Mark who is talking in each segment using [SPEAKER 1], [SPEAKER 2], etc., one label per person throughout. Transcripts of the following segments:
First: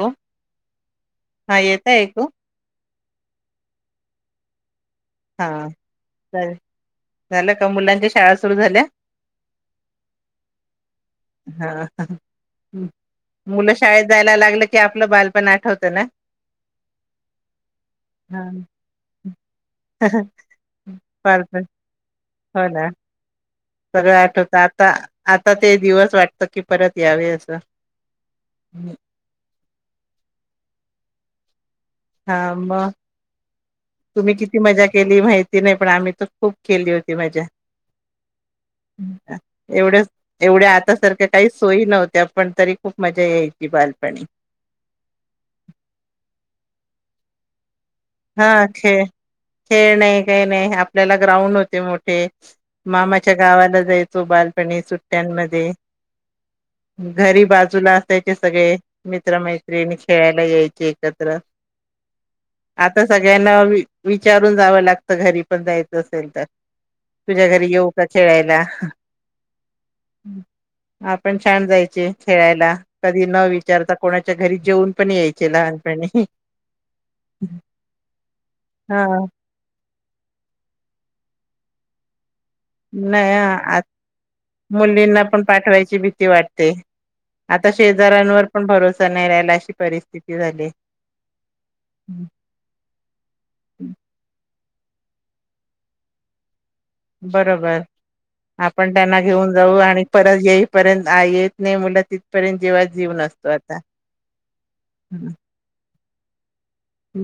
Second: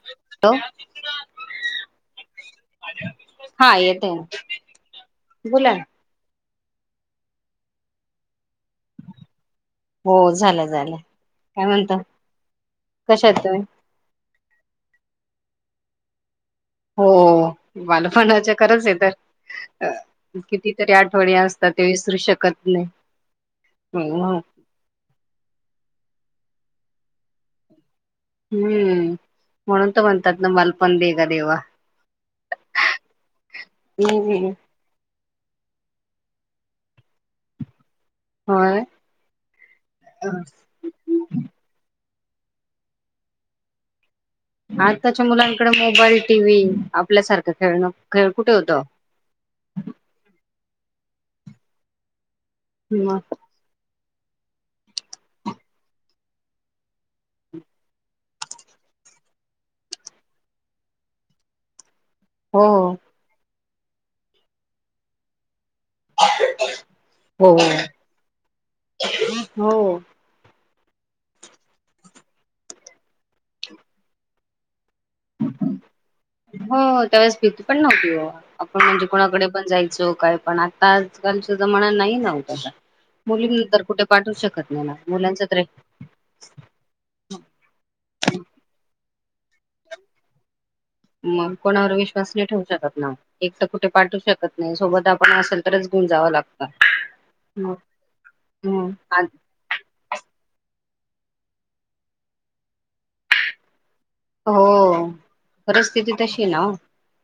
[SPEAKER 1] हो
[SPEAKER 2] हॅलो
[SPEAKER 1] हा येत आहे ऐकू
[SPEAKER 2] हा येतंय
[SPEAKER 1] हा झालं का मुलांच्या शाळा सुरू झाल्या?
[SPEAKER 2] हो झालं झालं काय म्हणत?
[SPEAKER 1] हा
[SPEAKER 2] कशात आहेत तुम्ही?
[SPEAKER 1] मुलं शाळेत जायला लागलं की आपलं बालपण आठवतं ना.
[SPEAKER 2] हो
[SPEAKER 1] हा
[SPEAKER 2] बालपणाच्या खरच आहे तर कितीतरी आठवणी
[SPEAKER 1] बालपण
[SPEAKER 2] असतात. ते विसरू शकत
[SPEAKER 1] हो
[SPEAKER 2] नाही.
[SPEAKER 1] ना सगळं
[SPEAKER 2] हम्म
[SPEAKER 1] आठवत आता आता ते दिवस वाटत कि परत यावे असं.
[SPEAKER 2] हं म्हणून तर म्हणतात ना बालपण देगा देवा
[SPEAKER 1] हा, मग, तुम्ही किती मजा केली माहितीऽ ती नाही, पण आम्ही तर खूप केली होती मज्जा
[SPEAKER 2] होय
[SPEAKER 1] एवढ्या, एवढ्या आता सारख्याऽ काही सोयी नव्हत्या, आपण तरी, खूप मजा यायची बालपणी.
[SPEAKER 2] आत्ताच्या मुलांकडे मोबाईल, टीव्ही आपल्यासारखं खेळणं, खेळ कुठे
[SPEAKER 1] हा
[SPEAKER 2] होतं
[SPEAKER 1] खेळ खेळ नाही काही नाही आपल्याला ग्राउंड होते मोठे
[SPEAKER 2] हो
[SPEAKER 1] मामाच्या गावाला जायचो बालपणी सुट्ट्यांमध्ये घरी बाजूला असायचे सगळे मित्रमैत्रिणी खेळायला यायची एकत्र
[SPEAKER 2] हो
[SPEAKER 1] आता सगळ्यांना विचारून जावं लागतं. घरी पण जायचं असेल, तर तुझ्या
[SPEAKER 2] हो
[SPEAKER 1] घरी येऊ का खेळायला?
[SPEAKER 2] हो,
[SPEAKER 1] आपण छान जायची,, खेळायला. कधी न विचारता कोणाच्या घरी जेऊन पण यायचे,, लहानपणी.
[SPEAKER 2] हो, त्यावेेळेस भीती पण नव्हती ओ आपण
[SPEAKER 1] हा
[SPEAKER 2] म्हणजे कोणाकडे पण जायचो काय पण आता आजकालच्या जमणा नाही ना होत आता.
[SPEAKER 1] नाही आता
[SPEAKER 2] ना
[SPEAKER 1] मुलींना पण
[SPEAKER 2] मुलांचा तर
[SPEAKER 1] पाठवायची भीती वाटते. आता शेजऱ्यांवर पण भरोसा नाही राहायला, अशी परिस्थिती झालीय.
[SPEAKER 2] मग कोणावर विश्वास नाही ठेवू शकत ना. एकट कुठ पाठवु शकत नाही, सोबत आपण असेल तरच घेऊन जाव लाग
[SPEAKER 1] बरोबर
[SPEAKER 2] हम्म
[SPEAKER 1] आपण
[SPEAKER 2] आ
[SPEAKER 1] त्यांना घेऊन जाऊ आणि परत येईपर्यंत येत नाही मुलं तिथपर्यंत जिवात जीव नसतो आता.
[SPEAKER 2] हो परस्थिती तशी ना ओ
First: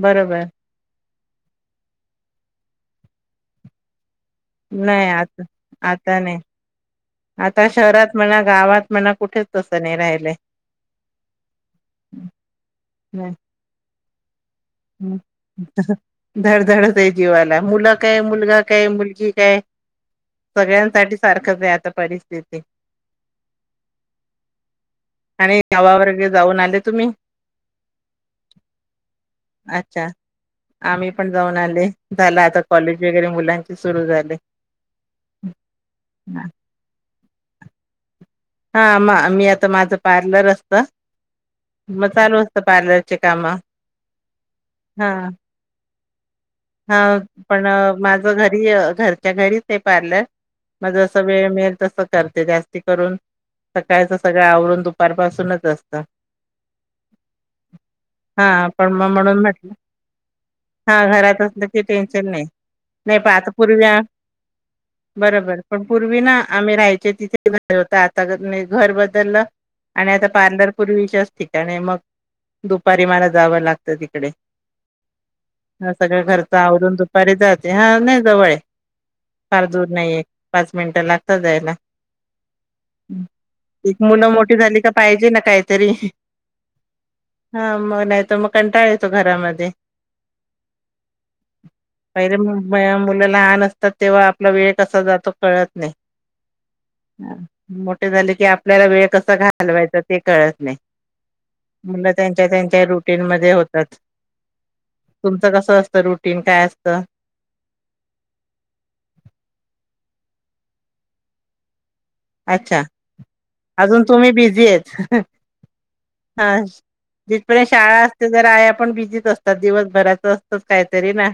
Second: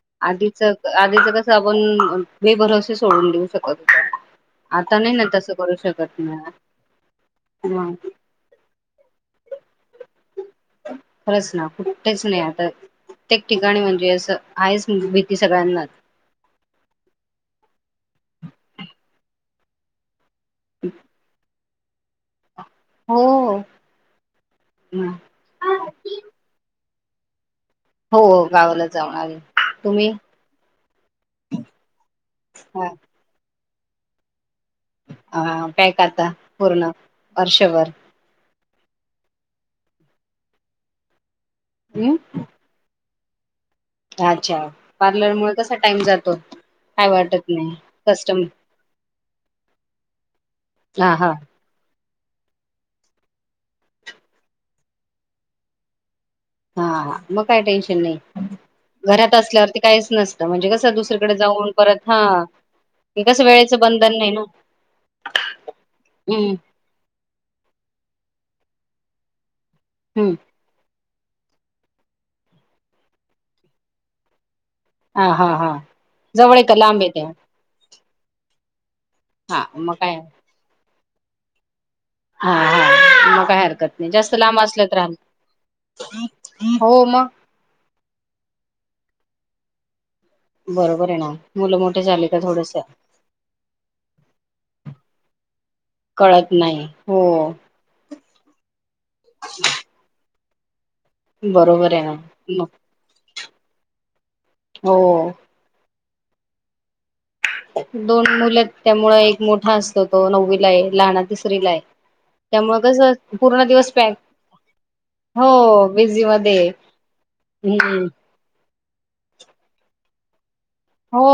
[SPEAKER 1] बरोबर
[SPEAKER 2] आधीच आधीच कसं आपण बेभरोसे सोडून देऊ शकत होतो. आता नाही ना तसं करू शकत
[SPEAKER 1] आता
[SPEAKER 2] मग
[SPEAKER 1] शहरात म्हणा गावात म्हणा कुठच तसं नाही राहिलंय.
[SPEAKER 2] तेच नाही आता, प्रत्येक ठिकाणी म्हणजे असं आहेच भीती सगळ्यांनाच
[SPEAKER 1] धडधड होतंय जीवाला मुलं काय मुलगा काय मुलगी काय सगळ्यांसाठी सारखंच आहे आता परिस्थिती.
[SPEAKER 2] हो
[SPEAKER 1] आणि गावा वर्गे जाऊन आले तुम्ही?
[SPEAKER 2] हो, गावाला जाऊन आले.
[SPEAKER 1] अच्छा,
[SPEAKER 2] तुम्ही
[SPEAKER 1] आम्ही पण जाऊन आलय, झाला आता
[SPEAKER 2] हा
[SPEAKER 1] कॉलेज वगैरे मुलां सुरू झाले.
[SPEAKER 2] हा, काय करता पूर्ण वर्षभर?
[SPEAKER 1] हा, म मी आता माझं पार्लर असत, मग
[SPEAKER 2] हम्
[SPEAKER 1] चालू पार्लरचे काम
[SPEAKER 2] अच्छा,
[SPEAKER 1] हा
[SPEAKER 2] पार्लर मुळ कसा टाइम जातो?
[SPEAKER 1] हा,
[SPEAKER 2] काय वाटत
[SPEAKER 1] पण
[SPEAKER 2] नाही
[SPEAKER 1] माझं
[SPEAKER 2] कस्टम
[SPEAKER 1] घरी घरच्या घरीच आहे पार्लर. माझं
[SPEAKER 2] हा
[SPEAKER 1] असं
[SPEAKER 2] हा
[SPEAKER 1] वेळ मिळेल तस करते जास्ती करून, सकाळच सगळं आवरून दुपार पाासूनच असतं.
[SPEAKER 2] हा, मग काय टेन्शन नाही.
[SPEAKER 1] हा पण मग
[SPEAKER 2] घरात
[SPEAKER 1] म्हणून म्हटलं
[SPEAKER 2] असल्यावरती काहीच नसतं, म्हणजे कसं
[SPEAKER 1] हा
[SPEAKER 2] दुसरीकडे
[SPEAKER 1] घरात असलं
[SPEAKER 2] जाऊन
[SPEAKER 1] की
[SPEAKER 2] परत हा,
[SPEAKER 1] टेन्शन नाही नाही पण
[SPEAKER 2] कसं
[SPEAKER 1] आता
[SPEAKER 2] वेळेचं
[SPEAKER 1] पूर्वी
[SPEAKER 2] बंधन नाही ना?
[SPEAKER 1] बरोबर पण पूर्वी ना आम्ही राहायचे तिथे घर होत, आता मी घर बदललं, आणि आता
[SPEAKER 2] हम्म
[SPEAKER 1] पार्लर पूर्वीच्या असती. त्याने मग, दुपारी मला जावं लागतं तिकडे.
[SPEAKER 2] हा, हा, हा जवळ का
[SPEAKER 1] आवरुन
[SPEAKER 2] लांब येते
[SPEAKER 1] दुपारी जाते, हा नाही जवळअय
[SPEAKER 2] हा
[SPEAKER 1] फार दूर
[SPEAKER 2] मग काय
[SPEAKER 1] नाही. पाच मिनिटं लागतात जायला.
[SPEAKER 2] हा हा मग काही हरकत
[SPEAKER 1] एक
[SPEAKER 2] नाही,
[SPEAKER 1] मुलं
[SPEAKER 2] जास्त
[SPEAKER 1] मोठी
[SPEAKER 2] लांब
[SPEAKER 1] झाली का
[SPEAKER 2] असलात
[SPEAKER 1] पाहिजे ना
[SPEAKER 2] राहिलं, हो मग?
[SPEAKER 1] ह.. म नाहीत म कंटाळा येतो घरामध्ये...
[SPEAKER 2] बरोबर आहे ना. मुलं म
[SPEAKER 1] पहिले मुलं लहान असतात तेव्हा आपला वेळ कसा जातो कळत नाही
[SPEAKER 2] कळत नाही, हो
[SPEAKER 1] मोठे झाले की आपल्याला वेळ कसा घालवायचा ते कळत नाही.
[SPEAKER 2] बरोबर
[SPEAKER 1] मुलं
[SPEAKER 2] आहे
[SPEAKER 1] त्यांच्या
[SPEAKER 2] ना
[SPEAKER 1] त्यांच्या रुटीन मधे होतात,
[SPEAKER 2] हो
[SPEAKER 1] तुमचं कस असत रुट? टिन काय असतं?
[SPEAKER 2] दोन मुलंत त्यामुळ एक मोठा असतो तो नववीला आहे लहान तिसरी ला आहे. त्यामुळं
[SPEAKER 1] अच्छा
[SPEAKER 2] कसं पूर्ण दिवस
[SPEAKER 1] अजून
[SPEAKER 2] पॅक,
[SPEAKER 1] तुम्ही बिझी आहेत
[SPEAKER 2] हो
[SPEAKER 1] हा
[SPEAKER 2] बिझीमध्ये.
[SPEAKER 1] जिथपर्यंत शाळा असते जरा आया पण बिझीच असतात दिवसभराचं. मग काय तर.
[SPEAKER 2] हो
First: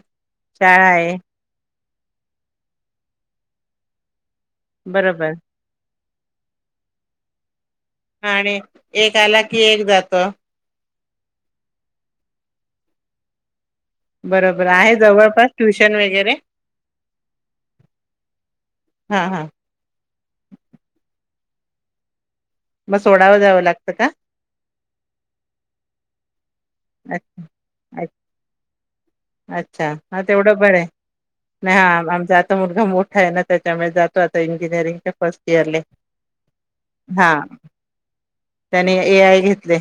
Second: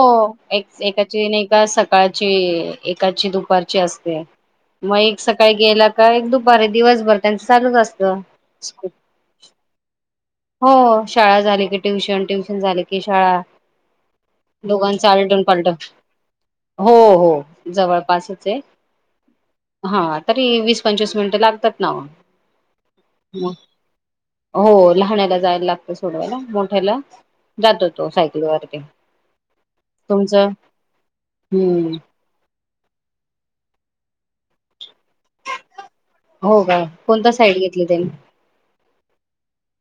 [SPEAKER 2] एक एकाची नाही ये का सकाळची एकाची दुपारची असते, मग एक
[SPEAKER 1] बरोबर
[SPEAKER 2] सकाळी गेला काय दुपारी दिवसभर त्यांच चालूच असतं.
[SPEAKER 1] आणि एक आला की एक जातो.
[SPEAKER 2] हो शाळा झाली की ट्युशन, ट्युशन झाली की शाळा.
[SPEAKER 1] बरोबर आहे
[SPEAKER 2] दोघांच आलटून
[SPEAKER 1] जवळपास
[SPEAKER 2] पालटून.
[SPEAKER 1] ट्युशन वगैरे
[SPEAKER 2] हो हो जवळपासच ये.
[SPEAKER 1] हा हा.
[SPEAKER 2] हा तरी वीस, पंचवीस मिनिटं लागतात ना ओ
[SPEAKER 1] मग सोडाव जावं लागतं का?
[SPEAKER 2] हो लहाण्याला जायला लागतं सोडवायला मोठ्याला
[SPEAKER 1] अच्छा
[SPEAKER 2] जातो तो सायकल वरती.
[SPEAKER 1] अच्छा हा तेवढं बरंय नाय हा
[SPEAKER 2] हम्म
[SPEAKER 1] आमचा मुलगा मोठा आहे ना त्याच्यामुळे जातो आता इंजिनिअरिंगच्या फर्स्ट इयरले.
[SPEAKER 2] हो का कोणता
[SPEAKER 1] हा
[SPEAKER 2] साईड घेतलं त्यानी?
[SPEAKER 1] त्याने ए आय घेतलंय.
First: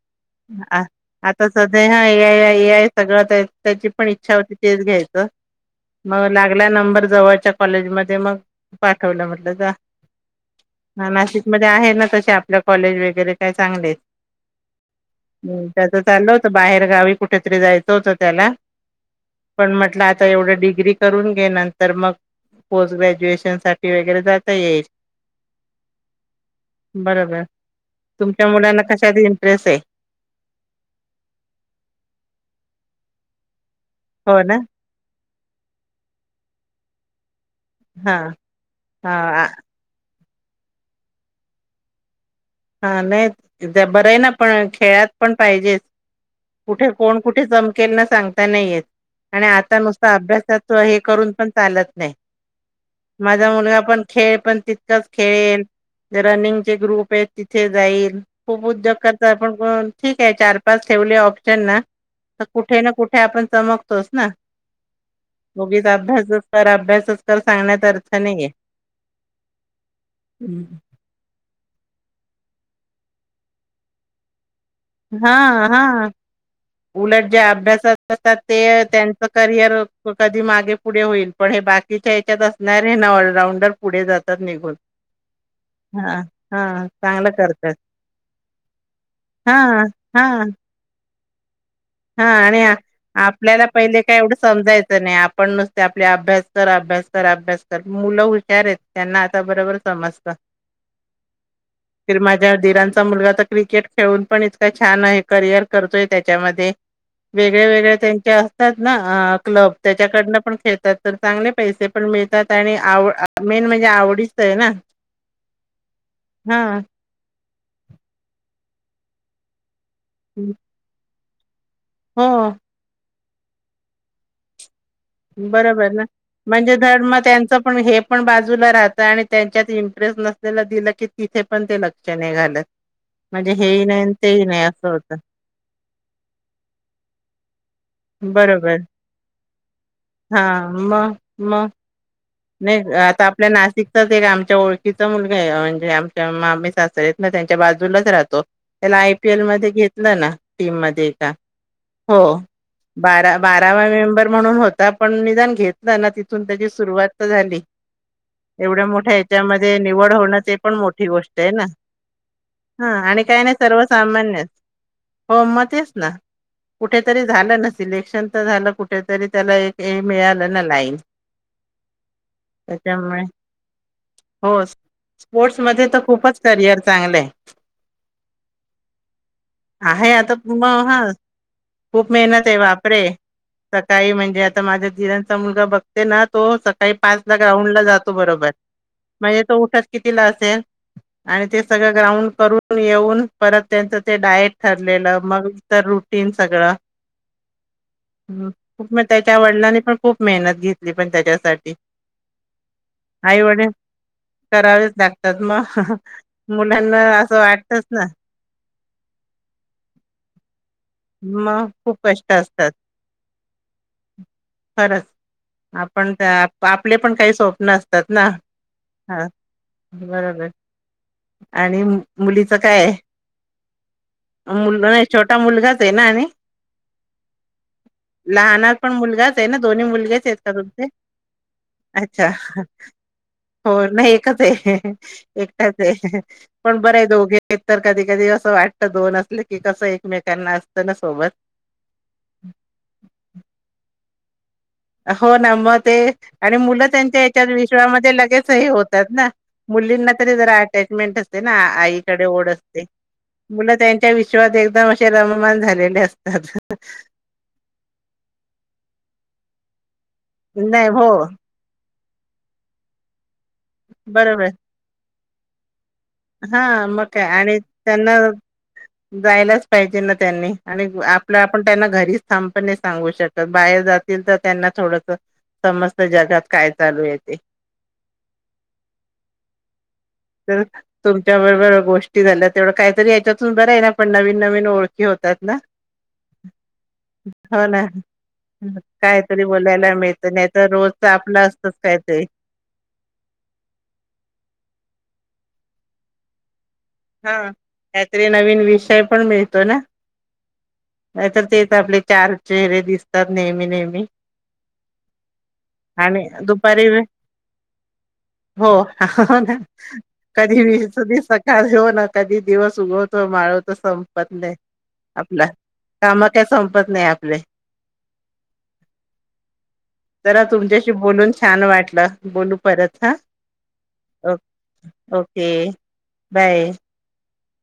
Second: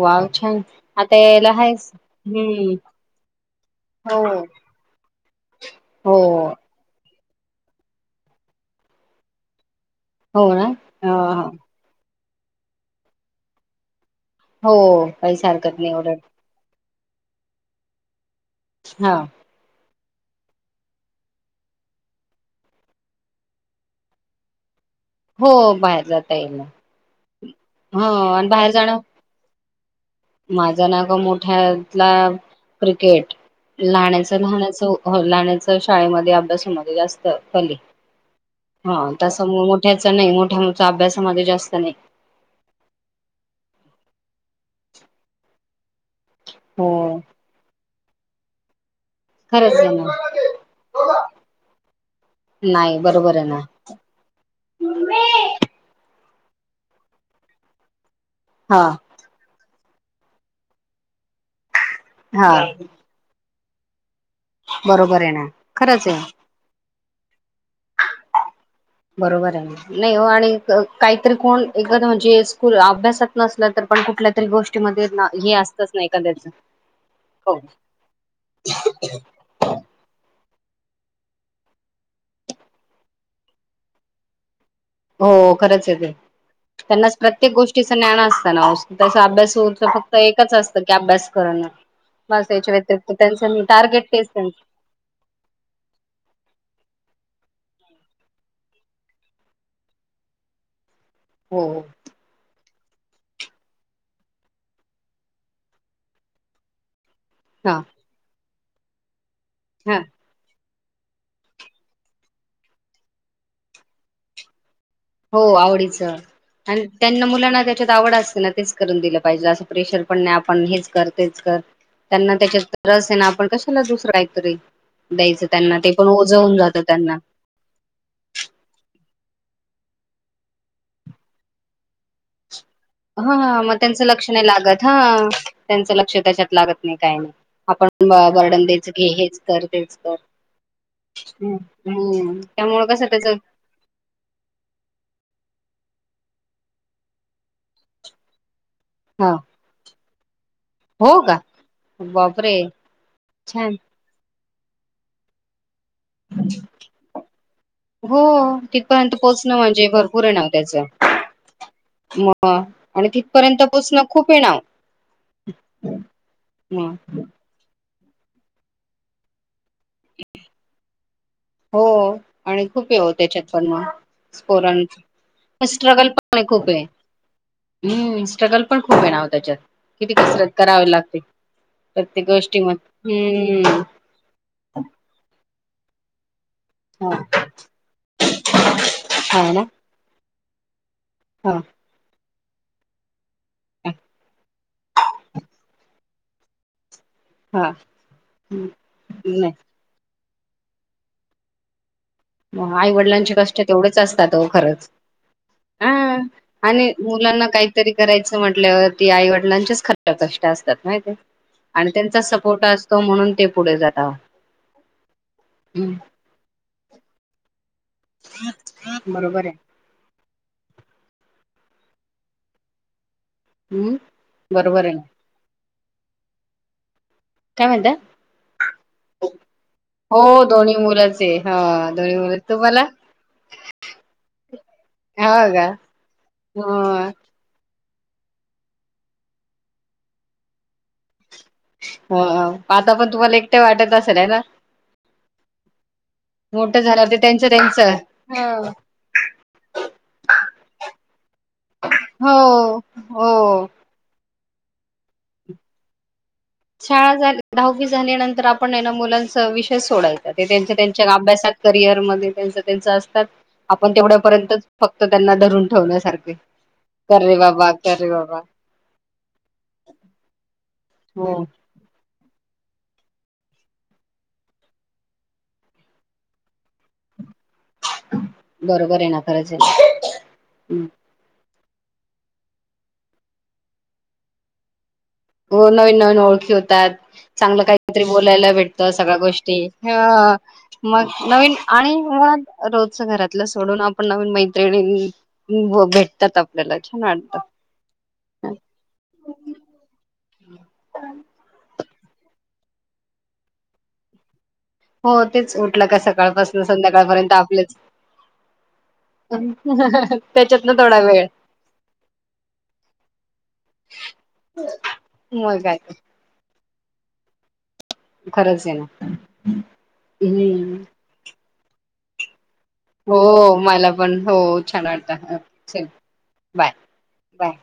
[SPEAKER 2] वाव छान
[SPEAKER 1] अ आता
[SPEAKER 2] यायला
[SPEAKER 1] सध्या
[SPEAKER 2] आहेच
[SPEAKER 1] ह्या ए आय ए
[SPEAKER 2] हम्म
[SPEAKER 1] आय सगळं ते त्याची पण
[SPEAKER 2] हो
[SPEAKER 1] इच्छा होती तेच घ्यायचं
[SPEAKER 2] हो
[SPEAKER 1] मग लागला त्या नंबर जवळच्या कॉलेजमध्ये मग पाठवला म्हटलं जा
[SPEAKER 2] हो ना ह
[SPEAKER 1] हं
[SPEAKER 2] ह
[SPEAKER 1] नाशिक मध्यें आहे नां तसे आपल्यां कॉलेज वगैरें कायं चांगले
[SPEAKER 2] हो काहीच हरकत नाही
[SPEAKER 1] त्याचं
[SPEAKER 2] उलट
[SPEAKER 1] चाललं होतं बाहेर गावी कुठेतरी जायचं होतं त्याला.
[SPEAKER 2] हा
[SPEAKER 1] पण म्हटलं आता एवढं डिग्री करून घे नंतर मग पोस्ट ग्रॅज्युएशन साठी वेगेरे जाता येईल.
[SPEAKER 2] हो बाहेर जाता येईल ना.
[SPEAKER 1] बरोबर
[SPEAKER 2] हां
[SPEAKER 1] तुमच्या
[SPEAKER 2] आणि बाहेर
[SPEAKER 1] मुलांना
[SPEAKER 2] जाणं
[SPEAKER 1] कशात इंटरेस्ट आहे
[SPEAKER 2] माझा ना ग मोठ्यातला क्रिकेट. लहाण्याचं
[SPEAKER 1] हो ना
[SPEAKER 2] लहाण्याचं होण्याचं शाळेमध्यें अभ्यासामध्यें जास्तं केली
[SPEAKER 1] हा
[SPEAKER 2] हां
[SPEAKER 1] हा
[SPEAKER 2] त्यांसम मोठ त्याच नाही मोठ्याचं अभ्यासामध्ये जास्त नाही.
[SPEAKER 1] हा नाही बरं आहे ना पण, खेळात पण पाहिजेच. कुठे
[SPEAKER 2] हो
[SPEAKER 1] कोण कुठे? चमकेल ना सांगता नाही येत. आणि आता
[SPEAKER 2] खरंच आहे
[SPEAKER 1] नुसता
[SPEAKER 2] ना
[SPEAKER 1] अभ्यासाच हे करून पण चालत नाही.
[SPEAKER 2] नाही बरोबर आहे
[SPEAKER 1] माझा
[SPEAKER 2] ना
[SPEAKER 1] मुलगा पण खेळ पण तितच खेळेल. रनिंगचे ग्रुप आहेत तिथे जाईल. खूप
[SPEAKER 2] हा
[SPEAKER 1] उद्योग करतात आपण ठीक आहे चार पाच ठेवले ऑप्शन ना तर
[SPEAKER 2] हा
[SPEAKER 1] कुठे ना कुठे आपण चमकतोच ना...
[SPEAKER 2] बरोबर आहे ना
[SPEAKER 1] उगीच
[SPEAKER 2] खरंच आहे
[SPEAKER 1] अभ्यास....... तर अभ्यासच कर सांगण्यातअर्थ नाहीये..
[SPEAKER 2] बरोबर आहे नाही ओ आणि
[SPEAKER 1] हम्म.
[SPEAKER 2] क काहीतरी कोण एखादं म्हणजे स्कूल अभ्यासात नसलं तर पण कुठल्या री गोष्टीमध्ये
[SPEAKER 1] हा
[SPEAKER 2] हे
[SPEAKER 1] हा,
[SPEAKER 2] असतच नाही एखाद्याच
[SPEAKER 1] उलट जे
[SPEAKER 2] हो
[SPEAKER 1] अभ्यासात असतात ते त्यांच करिअर कधी मागे पुढे होईल पण हे बाकीच्या हच्यात असणार हे ना ऑलराऊंडर पुढे जातात निघून.
[SPEAKER 2] हो खरंचयेते
[SPEAKER 1] हा हा
[SPEAKER 2] त्यांना
[SPEAKER 1] चांगलं
[SPEAKER 2] प्रत्येक
[SPEAKER 1] करतात
[SPEAKER 2] गोष्टी न्यांन असत ना त अभ्यास
[SPEAKER 1] हा
[SPEAKER 2] हो फक्त
[SPEAKER 1] हा.
[SPEAKER 2] एकच असतं की अभ्यास करण.
[SPEAKER 1] हा. आणि आपल्याला पहिले काय
[SPEAKER 2] तेच
[SPEAKER 1] एवढं
[SPEAKER 2] त्यांच
[SPEAKER 1] समजायचं नाही. आपण ते आपल्या अभ्यास कर, अभ्यास कर, अभ्यास कर.. मुलं हुशार आहेत त्यांना आता बरोबर समजतं.... [inaudible]
[SPEAKER 2] हम्म.
[SPEAKER 1] फिर माझ्या दीरांचा मुलगा तर क्रिकेट खेळून पण इतका छान आहे. करियर करतोय त्याच्यामध्ये. वेगळे
[SPEAKER 2] हा
[SPEAKER 1] वेगळे त्यांचे असतात ना क्लब
[SPEAKER 2] हा
[SPEAKER 1] त्याच्याकडनं पण खेळतात. तर चांगले पैसे पण मिळतात आणि आव मेन म्हणजे आवडीच आहे ना?
[SPEAKER 2] हो आवडीचं
[SPEAKER 1] हा
[SPEAKER 2] आणि त्यांना मुलांना त्याच्यात आवड असते ना तेच करून दिलं पाहिजे असं. प्रेशर पण नाई आपण हेच कर तेच कर त्यांना
[SPEAKER 1] हो
[SPEAKER 2] त्याच्या रस आहे ना पण कशाला दुसर कायतरी
[SPEAKER 1] बरोबर ना म्हणजे ड
[SPEAKER 2] त्यांना
[SPEAKER 1] मग त्यांचं पण हे पण बाजूला राहत आणि त्यांच्यात इंटरेस्ट नसलेला दिलं की तिथे पण ते लक्ष नाही घालत म्हणजे
[SPEAKER 2] हा मग
[SPEAKER 1] हेही
[SPEAKER 2] त्यांच
[SPEAKER 1] आणि
[SPEAKER 2] लक्ष
[SPEAKER 1] तेही
[SPEAKER 2] नाही लागत
[SPEAKER 1] असं
[SPEAKER 2] हा
[SPEAKER 1] होतं
[SPEAKER 2] त्यांचं लक्ष त्याच्यात लागत नाही काही नाही आपण बा बर्डन
[SPEAKER 1] बरोबर
[SPEAKER 2] तेच घे हेच तर तेच तर
[SPEAKER 1] हा मग मग नाही आता आपल्या नाशिक एक आमच्या ओळखीचा मुलग आहे म्हणजे आमच्या मामी सासरेत ना त्यांच्या बाजूलाच राहतो त्याला आयपी
[SPEAKER 2] हा
[SPEAKER 1] एल मध्ये घेतलं ना टीम म का हो
[SPEAKER 2] बापरे
[SPEAKER 1] बारा
[SPEAKER 2] छान
[SPEAKER 1] बारावा मेंबर म्हणून होत आ आपण निदान घेतलं ना तिथून त्याची सुरुवात झाली
[SPEAKER 2] हो
[SPEAKER 1] एवढ्या
[SPEAKER 2] तिथपर्यंत
[SPEAKER 1] मोठ्या
[SPEAKER 2] पोहोचणं
[SPEAKER 1] हच्यामध्ये
[SPEAKER 2] म्हणजे
[SPEAKER 1] निवड
[SPEAKER 2] भरपूर आहे
[SPEAKER 1] होणं
[SPEAKER 2] नाव
[SPEAKER 1] ते पण
[SPEAKER 2] त्याचं
[SPEAKER 1] मोठी गोष्ट आहे ना
[SPEAKER 2] मग
[SPEAKER 1] हा आणि काय नाही
[SPEAKER 2] तिथपर्यंत
[SPEAKER 1] सर्व
[SPEAKER 2] पोचणं खूप आहे
[SPEAKER 1] सामान्य
[SPEAKER 2] नाव
[SPEAKER 1] हो म तेच ना कुठेतरी झालं नस सिलेक्शन तर झालं कुठेतरी त्याला एक मिळालं ना लाईन
[SPEAKER 2] हो आणि खूप ये हो
[SPEAKER 1] त्याच्यामुळे
[SPEAKER 2] त्याच्यात पण म
[SPEAKER 1] हो
[SPEAKER 2] ोर
[SPEAKER 1] स्पोर्ट्स मध्ये तर
[SPEAKER 2] स्ट्रगल
[SPEAKER 1] खूपच
[SPEAKER 2] पाणे खूप
[SPEAKER 1] करिअर
[SPEAKER 2] आहे
[SPEAKER 1] चांगलं
[SPEAKER 2] हम्म स्ट्रगल पण खूप आहे नाव त्याच्यात
[SPEAKER 1] आहे
[SPEAKER 2] किती
[SPEAKER 1] आता
[SPEAKER 2] कसरत
[SPEAKER 1] मग
[SPEAKER 2] करावी
[SPEAKER 1] हा
[SPEAKER 2] लागते
[SPEAKER 1] खूप
[SPEAKER 2] प्रत्येक
[SPEAKER 1] मेहनत आहे
[SPEAKER 2] गोष्टी म
[SPEAKER 1] वापरे
[SPEAKER 2] हम्म
[SPEAKER 1] सकाळी म्हणजे माझ्या जिर्यांचा मुलगा बघते ना तो काही
[SPEAKER 2] हा
[SPEAKER 1] पाच ला ग रााऊंड ला जातो बरोबर मग
[SPEAKER 2] हा
[SPEAKER 1] तो
[SPEAKER 2] ना
[SPEAKER 1] उठत किती ला असेल आणि
[SPEAKER 2] हा
[SPEAKER 1] ते सगळं ग्राउंड करून येऊन परत त्यांचं ते डायट ठरलेलं मग तर रुटीन सगळं
[SPEAKER 2] हा
[SPEAKER 1] ह खूप मग त्याच्या
[SPEAKER 2] नाही
[SPEAKER 1] वडिलांनी पण खूप मेहनत घेतली पण त्याच्यासाठी
[SPEAKER 2] आई
[SPEAKER 1] [inaudible]
[SPEAKER 2] वडिलांचे कष्ट
[SPEAKER 1] आईवडील
[SPEAKER 2] तेवढेच असतात हो खरंच
[SPEAKER 1] करावेच लागतात
[SPEAKER 2] हा
[SPEAKER 1] मग मुलांना असं वाट तेच ना
[SPEAKER 2] म्हट ती आईवडिलांचेच ख कष्ट असतात माहि
[SPEAKER 1] मग
[SPEAKER 2] आणि
[SPEAKER 1] खूप
[SPEAKER 2] त्यांचा
[SPEAKER 1] कष्ट
[SPEAKER 2] सपोर्ट
[SPEAKER 1] असतात
[SPEAKER 2] असतो म्हणून ते पुढे जाता
[SPEAKER 1] खरंच आपण आपले पण काही स्वप्न असतात ना
[SPEAKER 2] हम्म
[SPEAKER 1] ह
[SPEAKER 2] बरोबर आहे
[SPEAKER 1] बरोबर आणि मुलीच काय
[SPEAKER 2] हम्म
[SPEAKER 1] आहे
[SPEAKER 2] बरोबर
[SPEAKER 1] मुलग
[SPEAKER 2] आहे ना
[SPEAKER 1] नाही छोटा मुलगाच आहे ना आणि
[SPEAKER 2] काय म्हणत
[SPEAKER 1] लहणार पण मुलगाच आहे ना दोन्ही मुलगेच आहेत का
[SPEAKER 2] दोन्ही
[SPEAKER 1] तुमचे
[SPEAKER 2] मुलंच आहे हा दोन्ही
[SPEAKER 1] अच्छा
[SPEAKER 2] मुलं तुम्हाला
[SPEAKER 1] हो नाही एकच आहे
[SPEAKER 2] हो का
[SPEAKER 1] एकट्याच पण बरे आहे
[SPEAKER 2] ह
[SPEAKER 1] दोघे हे तर कधी कधी असं वाटत दोन असले की कसं एकमेकांना असतं ना सोबत
[SPEAKER 2] ह आता पण तुम्हाला एकट्या वाटत असेल आहे ना
[SPEAKER 1] हो ना मग ते आणि
[SPEAKER 2] मोठं
[SPEAKER 1] मुलं
[SPEAKER 2] झालं ते
[SPEAKER 1] त्यांच्या याच्यात
[SPEAKER 2] त्यांचं त्यांचं
[SPEAKER 1] विश्वामध्ये लगेचही
[SPEAKER 2] हं.
[SPEAKER 1] होतात ना मुलींना तरी जरा अटॅचमेंट असते ना आईकडे ओढ
[SPEAKER 2] हो
[SPEAKER 1] असते
[SPEAKER 2] हो
[SPEAKER 1] मुलं त्यां च्या विश्वात एकदम असे रममान झालेले असतात
[SPEAKER 2] शाळा धाववी झाल्यानंतर आपण ना मुलांचा विषय सोडायचा ते त्यांच्या
[SPEAKER 1] नाही हो
[SPEAKER 2] त्यांच्या अभ्यासात करिअर मध्ये त्यांच त्यांच असतात आपण
[SPEAKER 1] बरोबर
[SPEAKER 2] तेवढ्यापर्यंतच फक्त त्यांना धरून ठेवण्यासारखं
[SPEAKER 1] हा मगय आणि त्यांना
[SPEAKER 2] बाबा
[SPEAKER 1] जायलाच पाहिजे ना त्यांनी आणि आपल्या
[SPEAKER 2] हो
[SPEAKER 1] आपण त्यांना घरीच थांप नाही सांगू शकत बाहेर जातील तर त्यांना थोडस समस्त जगात काय चालू आहेेते
[SPEAKER 2] बरोबर आहे ना खरंच आहे ना
[SPEAKER 1] तर तुमच्या बरोबर गोष्टी झाल्या तेवढं काहीतरी याच्यातून बरं आहे ना पण नवीन नवीन ओळखी होत
[SPEAKER 2] हो नवीन नवीन ओळखी होतात चांगलं
[SPEAKER 1] हो ना
[SPEAKER 2] काहीतरी बोलायला भेटतं सगळ्या
[SPEAKER 1] काहीतरी
[SPEAKER 2] गोष्टी
[SPEAKER 1] बोलायला मिळतं नाही तर रोजच
[SPEAKER 2] मग
[SPEAKER 1] आपलं
[SPEAKER 2] नवीन
[SPEAKER 1] असतच
[SPEAKER 2] आणि
[SPEAKER 1] काहीतरी
[SPEAKER 2] म रोज घरातलं सोडून आपण नवीन मैत्रिणी भेटतात आप चछ
[SPEAKER 1] हा त्यातरी नवीन विषय पण मिळतो ना नाही तर तेच आपले चार चेहरे दिसतात नेहमी नेहमी
[SPEAKER 2] हो तेच उठलं का
[SPEAKER 1] आणि
[SPEAKER 2] सकाळपासून
[SPEAKER 1] दुपारी
[SPEAKER 2] संध्याकाळपर्यंत आपलंच
[SPEAKER 1] हो कधी
[SPEAKER 2] त्याच्यातन
[SPEAKER 1] मी
[SPEAKER 2] थोडा
[SPEAKER 1] तधी
[SPEAKER 2] वेळ
[SPEAKER 1] सकाळ घेऊन कधी दिवस उगवत माळवत संपत नाही आपला
[SPEAKER 2] मग काय
[SPEAKER 1] का का संपत नाही आपले
[SPEAKER 2] खरंच आहे ना
[SPEAKER 1] तररा
[SPEAKER 2] हम्म
[SPEAKER 1] तुमच्याशी बोलून छान वाटलं बोलू परत हा
[SPEAKER 2] हो मला पण हो
[SPEAKER 1] ओ-
[SPEAKER 2] छान वाटतं
[SPEAKER 1] ओके
[SPEAKER 2] चल बाय बाय